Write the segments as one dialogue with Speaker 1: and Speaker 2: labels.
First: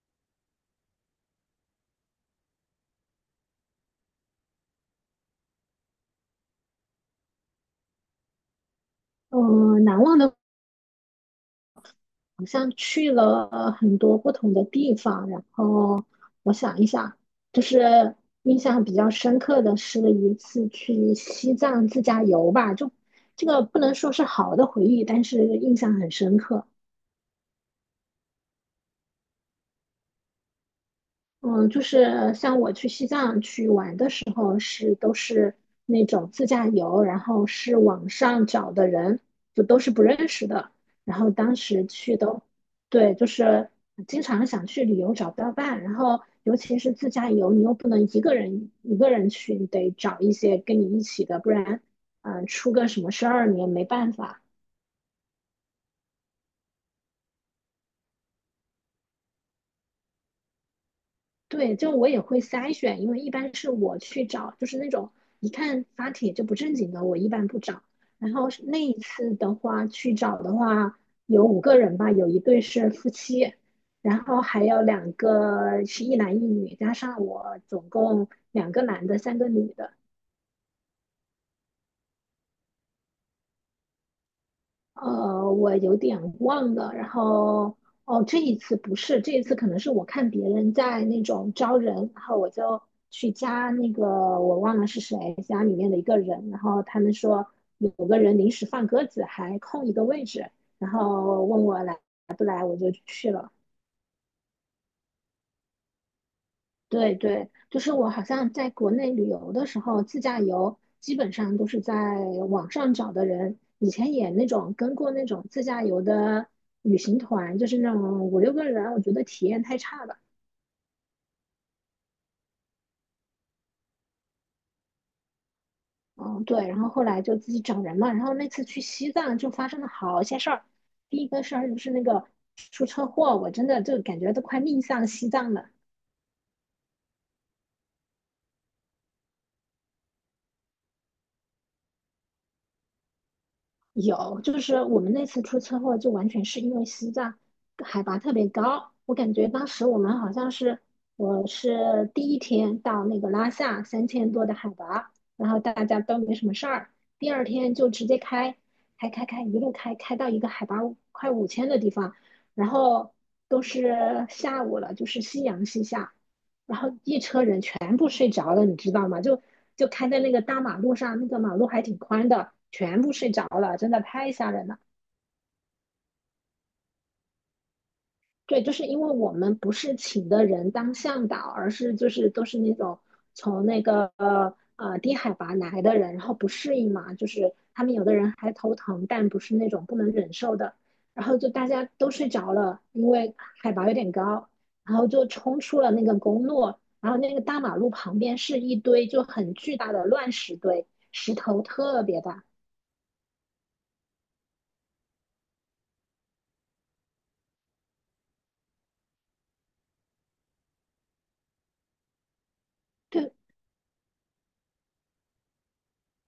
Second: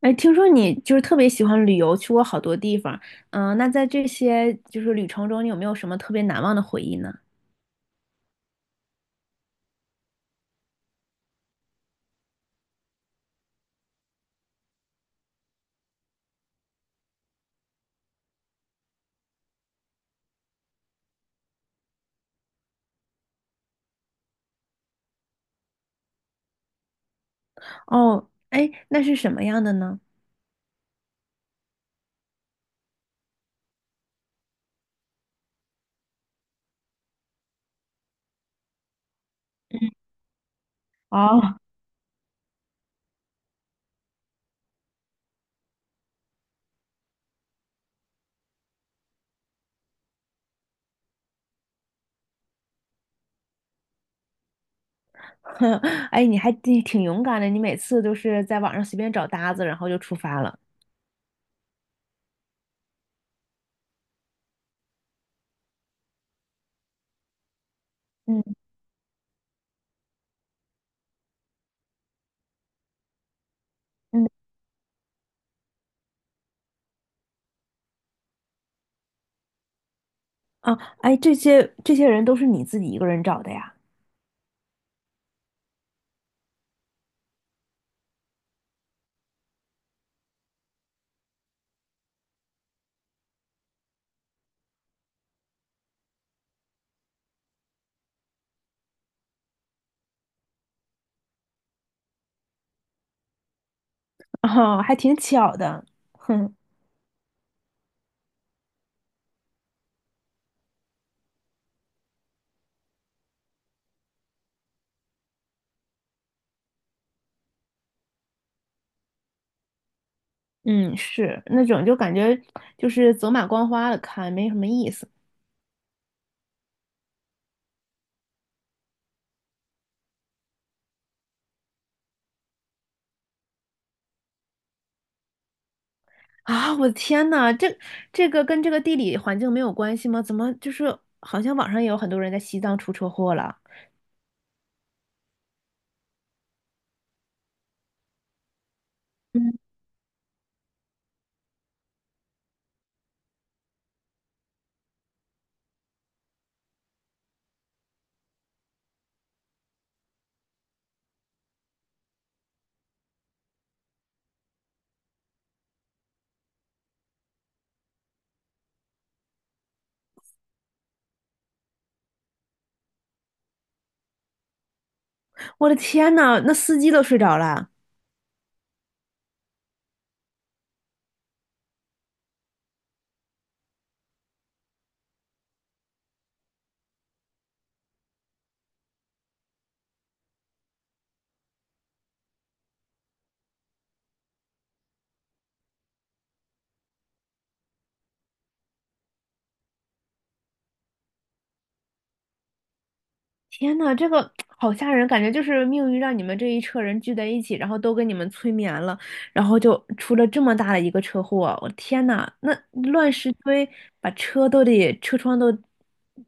Speaker 1: 哎，听说你就是特别喜欢旅游，去过好多地方。那在这些就是旅程中，你有没有什么特别难忘的回忆呢？
Speaker 2: 嗯，难忘的好像去了很多不同的地方，然后我想一想，就是印象比较深刻的是一次去西藏自驾游吧，就这个不能说是好的回忆，但是印象很深刻。
Speaker 1: 哦，哎，那是什么样的呢？
Speaker 2: 嗯，就是像我去西藏去玩的时候是，都是那种自驾游，然后是网上找的人，就都是不认识的。然后当
Speaker 1: 哦，
Speaker 2: 时去都，对，就是经常想去旅游找不到伴，然后尤其是自驾游，你又不能一个人一个人去，你得找一些跟你一起的，不然，出个什么事儿你也没办法。
Speaker 1: 哎，你还挺勇敢的，你每次都是在网上随便找搭子，然后就出发了。
Speaker 2: 对，就我也会筛选，因为一般是我去找，就是那种一看发帖就不正经的，我一般不找。然
Speaker 1: 嗯
Speaker 2: 后是那一次的话，去找的话有五个人吧，有一对是夫妻，然
Speaker 1: 嗯，
Speaker 2: 后还有两个是一男一女，加上我总共两个男的，三个女的。
Speaker 1: 啊，哎，这些人都是你自己一个人找的呀？
Speaker 2: 我有点忘了。然后，哦，这一次不是，这一次可能是我看别人在那种招人，然后我就去加那个我忘了是谁，加里面的一个人，然后他们说有个人临时放鸽子，还空一个位置，然后问我来，我就去了。
Speaker 1: 哦，还挺巧的。哼，
Speaker 2: 对对，就是我好像在国内旅游的时候，自驾游基本上都是在网上找的人。以前也那种跟过那种自驾游的旅行团，就是那种五六个人，我觉得体验太差了。
Speaker 1: 嗯，是那种就感觉就是走马观花的看，没什么意思。
Speaker 2: 嗯，对，然后后来就自己找人嘛。然后那次去西藏就发生了好些事儿。第一个事儿就是那个出车祸，我真的就感觉都快命丧西藏了。
Speaker 1: 啊，我的天呐，这个跟这个地理环境没有关系吗？怎么就是好像网上也有很多人在西藏出车祸了？
Speaker 2: 有，就是我们那次出车祸，就完全是因为西藏海拔特别高。我感觉
Speaker 1: 嗯，
Speaker 2: 当时我们好像是，我是第一天到那个拉萨3000多的海拔，然后大家都没什么事儿。第二天就直接开，开，一路开开到一个海拔快5000的地方，然后都是下午了，就是夕阳西下，然后一车人全部睡着了，你知道吗？就就开在那个大马路上，那个马路还挺宽的，全部睡着了，真的太吓人了。
Speaker 1: 我的天呐，那司机都睡着了。
Speaker 2: 对，就是因为我们不是请的人当向导，而是就是都是那种从那个低海拔来的人，然后不适应嘛，就是他们有的人还头疼，但不是那种不能忍受的，然后就大家都睡着了，因为海拔有点高，然后就冲出了那个公路，然后那个大马路旁边是一堆就很巨大的乱石堆，石头特别大。
Speaker 1: 天呐，这个好吓人，感觉就是命运让你们这一车人聚在一起，然后都给你们催眠了，然后就出了这么大的一个车祸。我的天呐，那乱石
Speaker 2: 对，
Speaker 1: 堆把车都得车窗都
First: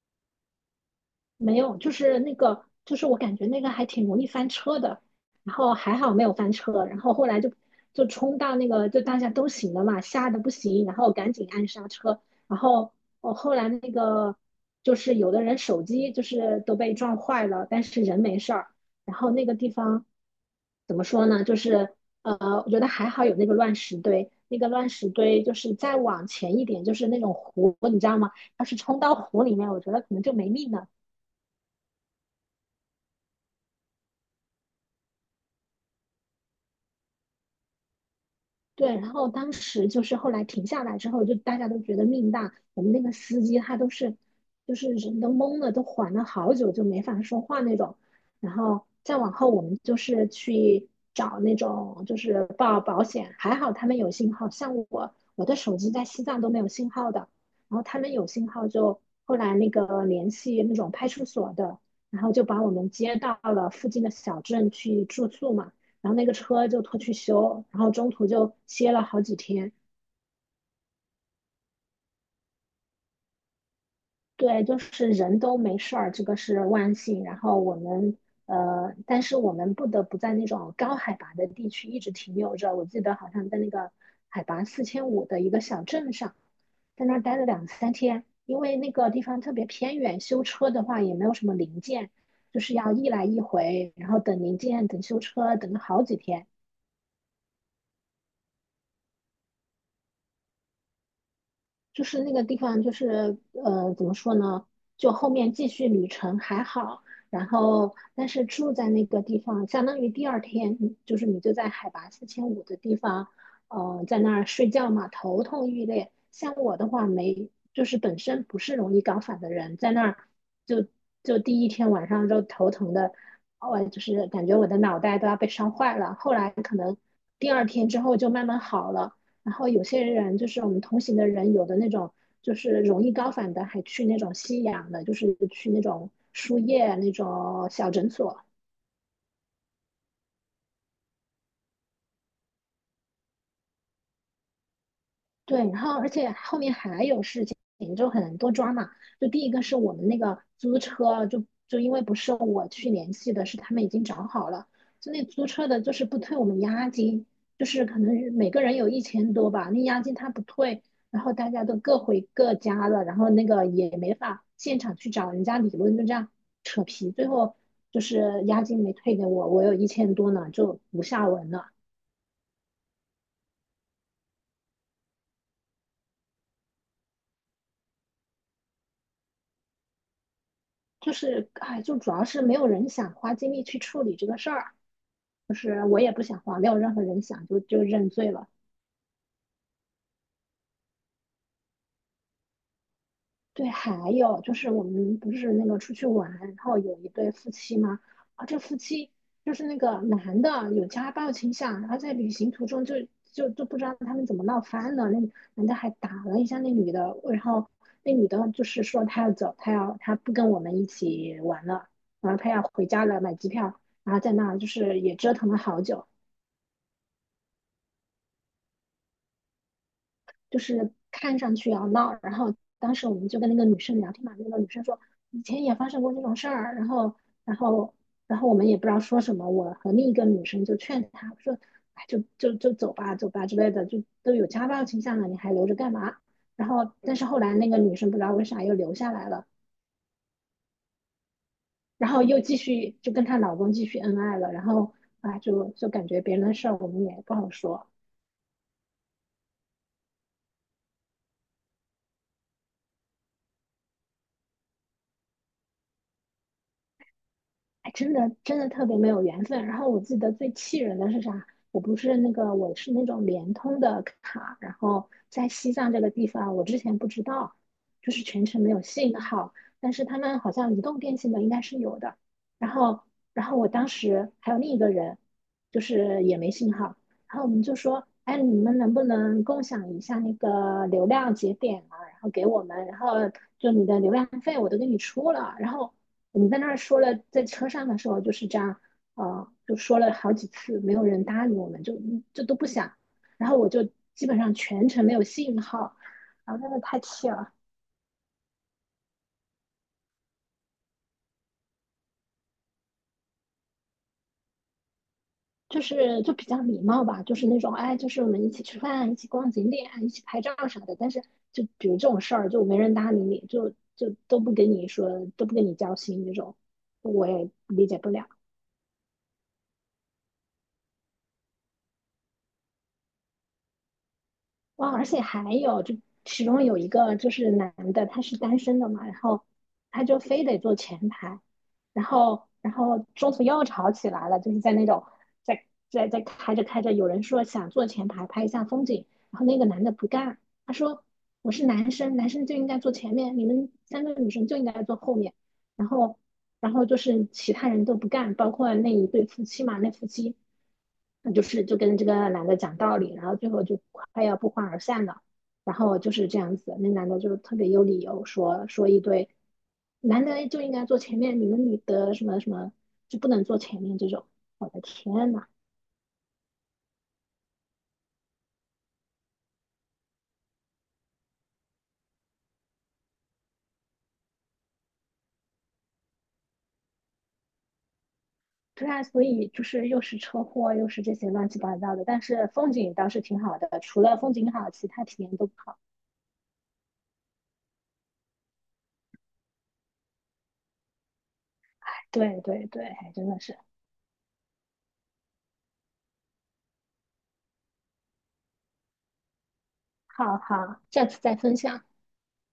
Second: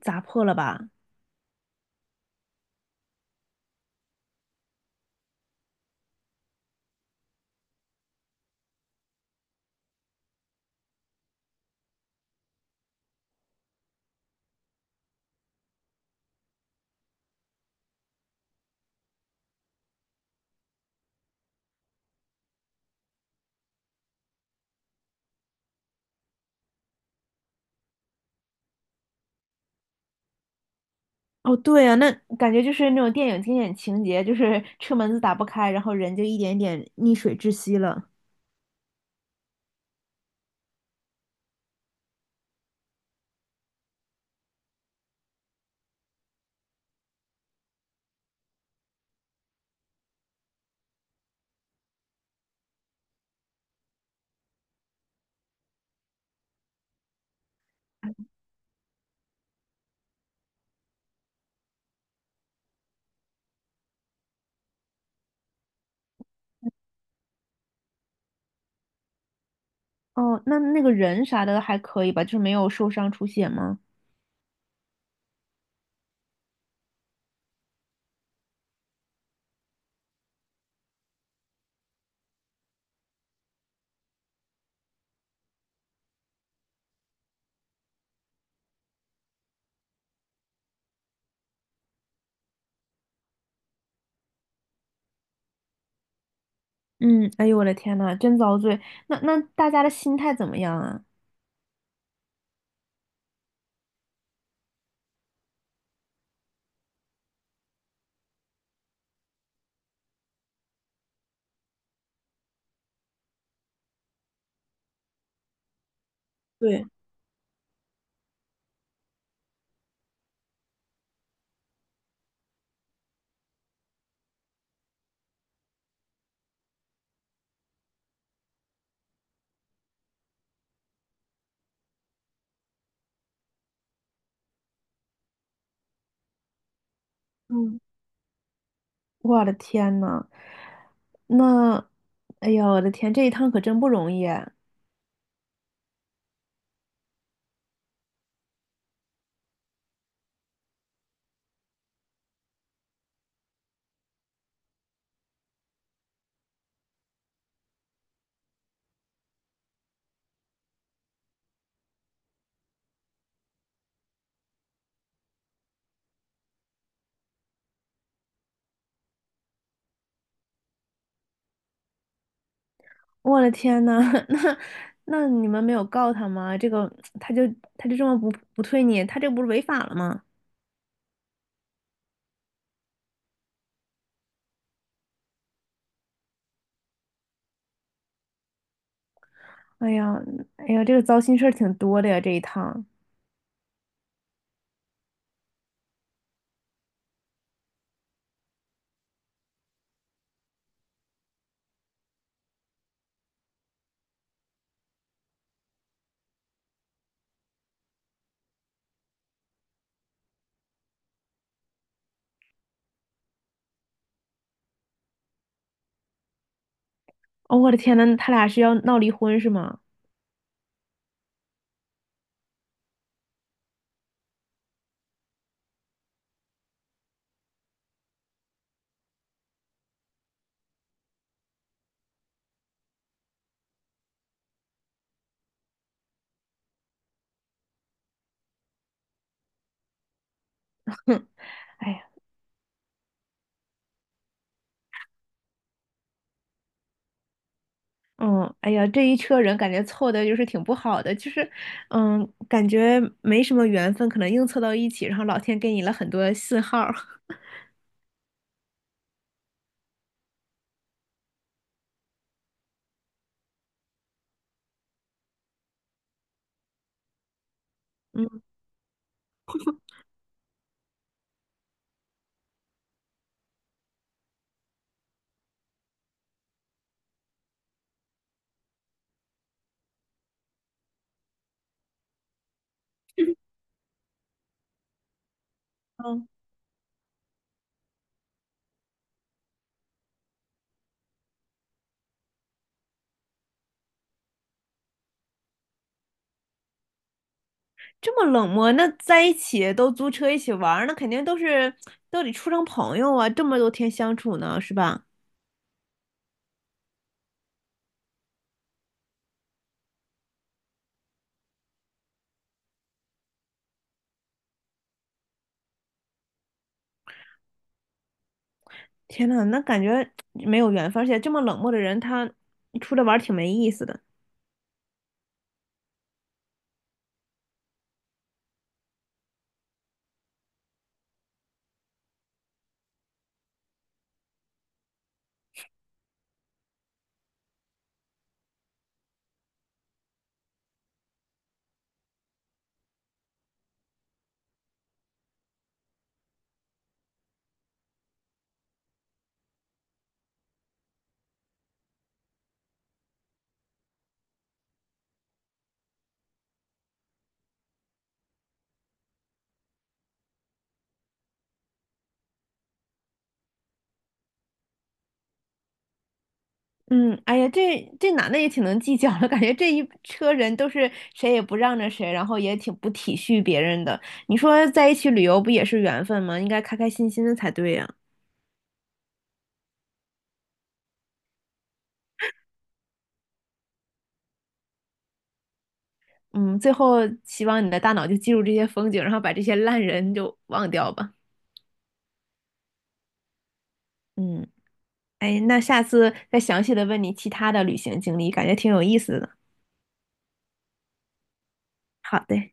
Speaker 1: 砸破了吧？
Speaker 2: 没有，就是那个，就是我感觉那个还挺容易翻车的，然后还好没有翻车，然后后来就冲到那个，就大家都醒了嘛，吓得不行，然后赶紧按刹车，然后我后来那个就是有的人手机就是都被撞坏了，但是人没事儿，然后那个地方怎么说呢，就是我觉得还好有那个乱石堆，那个乱石堆就是再往前一点就是那种湖，你知道吗？要是冲到湖里面，我觉得可能就没命了。
Speaker 1: 哦，对啊，那感觉就是那种电影经典情节，就是车门子打不开，然后人就一点点溺水窒息了。
Speaker 2: 对，然后当时就是后来停下来之后，就大家都觉得命大。我们那个司机他都是，就是人都懵了，都缓了好久就没法说话那种。然后再往后，我们就是去找那种就是报保险，还好他们有信号。像我，我的手机在西藏都没有信号的，然后他们有信号就后来那个联系那种派出所的，然后就把我们接到了附近的小镇去住宿嘛。然后那个车就拖去修，然后中途就歇了好几天。
Speaker 1: 哦，那那个人啥的还可以吧，就是没有受伤出血吗？
Speaker 2: 对，就是人都没事儿，这个是万幸。然后我们但是我们不得不在那种高海拔的地区一直停留着。我记得好像在那个海拔四千五的一个小镇上，在那儿待了两三天，因为那个地方特别偏远，修车的话也没有什么零件，就是要一来一回，然后等零件、等修车，等了好几天。
Speaker 1: 嗯，哎呦我的天呐，真遭罪。那那大家的心态怎么样啊？
Speaker 2: 就是那个地方，就是怎么说呢？就后面继续旅程还好，然后但是住在那个地方，相当于第二天，就是你就在海拔四千五的地方，在那儿睡觉嘛，头痛欲裂。像我
Speaker 1: 对，
Speaker 2: 的话没，就是本身不是容易高反的人，在那儿就第一天晚上就头疼的，我就是感觉我的脑袋都要被烧坏了。后来可能第二天之后就慢慢好了。然后有些人就是我们同行的人，有的那种就是容易高反的，还去那种吸氧的，就是去那种输液那种
Speaker 1: 嗯，
Speaker 2: 小诊所。
Speaker 1: 我的天呐，那，哎呦我的天，这一趟可真不容易啊
Speaker 2: 对，然后而且后面还有事情，就很多抓嘛。就第一个是我们那个租车，就因为不是我去联系的，是他们已经找好了，就那租车的就是不退我们押金，就是可能每个人有一千多吧，那押金他不退，然后大家都各回各家了，然后那个也没法现场去找人家理论，就这样扯皮，最后就是押金没退给我，我有一千多呢，就无下文了。
Speaker 1: 我的天呐，那那你们没有告他吗？这个他就他就这么不退你，他这不是违法了吗？
Speaker 2: 就是哎，就主要是没有人想花精力去处理这个事儿，就是我也不想花，没有任何人想就认罪了。
Speaker 1: 哎呀，哎呀，这个糟心事儿挺多的呀，这一趟。
Speaker 2: 对，还有就是我们不是那个出去玩，然后有一对夫妻吗？啊，这夫妻就是那个男的有家暴倾向，然后在旅行途中就不知道他们怎么闹翻了，那男的还打了一下那女的，然后那女的就是说她要走，她要她不跟我们一起玩了，然后她要回家了，买机票，然后在那就是也折腾了好久，
Speaker 1: 哦，我的天呐，他俩是要闹离婚是吗？
Speaker 2: 就是看上去要闹。然后当时我们就跟那个女生聊天嘛，那个女生说以前也发生过这种事儿，然后然后我们也不知道说什么，我和另一个女生就劝她说，哎，就就就走吧，走吧之类的，就都有家暴倾向了，你还留着干嘛？然后但是后来那个女生不知道为啥又留下来了，
Speaker 1: 哎呀，
Speaker 2: 然后又继续就跟她老公继续恩爱了，然后啊感觉别人的事儿我们也不好说。
Speaker 1: 嗯，哎呀，这一车人感觉凑的就是挺不好的，就是，嗯，感觉没什么缘分，可能硬凑到一起，然后老天给你了很多信号儿
Speaker 2: 哎，真的真的特别没有缘分。然后我记得最气人的是啥？我不是那个，我是那种联通的卡，然后在西藏这个地方，我之前不知道，就是
Speaker 1: 嗯
Speaker 2: 全程没有信号，但是他们好像移动电信的应该是有的。然后，然后我当时还有另一个人，就是也没信号，然后我们就说，哎，你们能不能共享一下那个流量节点啊？然后给我们，然后就你的流量费我都给你出了，然后。
Speaker 1: 嗯，
Speaker 2: 我们在那儿说了，在车上的时候就是这样，就说了好几次，没有人搭理我们，就都不想。然后我就基本上全程没有信号，然后真的太气了，
Speaker 1: 这么冷漠，那在一起都租车一起玩儿，那肯定都是都得处成朋友啊，这么多天相处呢，是吧？
Speaker 2: 就是就比较礼貌吧，就是那种哎，就是我们一起吃饭，一起逛景点，一起拍照啥的。但是就比如这种事儿，就没人搭理你，就都不跟你说，都不跟你交心那种，我也理解不了。
Speaker 1: 天呐，那感觉没有缘分，而且这么冷漠的人，他出来玩儿挺没意思的。
Speaker 2: 哇，而且还有，就其中有一个就是男的，他是单身的嘛，然后他就非得坐前排，然后中途又吵起来了，就是在那种在在开着开着，有人说想坐前排拍一下风景，然后那个男的不干，他说我是男生，男生就应该坐前面，你们三个女生就应该坐后面，然后然后就是其他人都不干，包括那一对夫妻嘛，那夫妻那就是就跟这个男的讲道理，然后最后就快要不欢而散了。然后就是这样子，那男的就特别有理由说说一堆，男的就应该坐前面，你们女的什么什么就不能坐前面这种。我的天呐，
Speaker 1: 嗯，哎呀，这男的也挺能计较的，感觉这一车人都是谁也不让着谁，然后也挺不体恤别人的。你说在一起旅游不也是缘分吗？应该开开心心的才对呀。
Speaker 2: 对啊，所以就是又是车祸，又是这些乱七八糟的，但是风景倒是挺好的，除了风景好，其他体验都不好。
Speaker 1: 嗯，最后希望你的大脑就记住这些风景，然后把这些烂人就忘掉吧。
Speaker 2: 对对对，还真的是。
Speaker 1: 嗯，哎，那下次再详细的问你其他的旅行经历，感觉挺有意思的。
Speaker 2: 好好，下次再分享。
Speaker 1: 好的。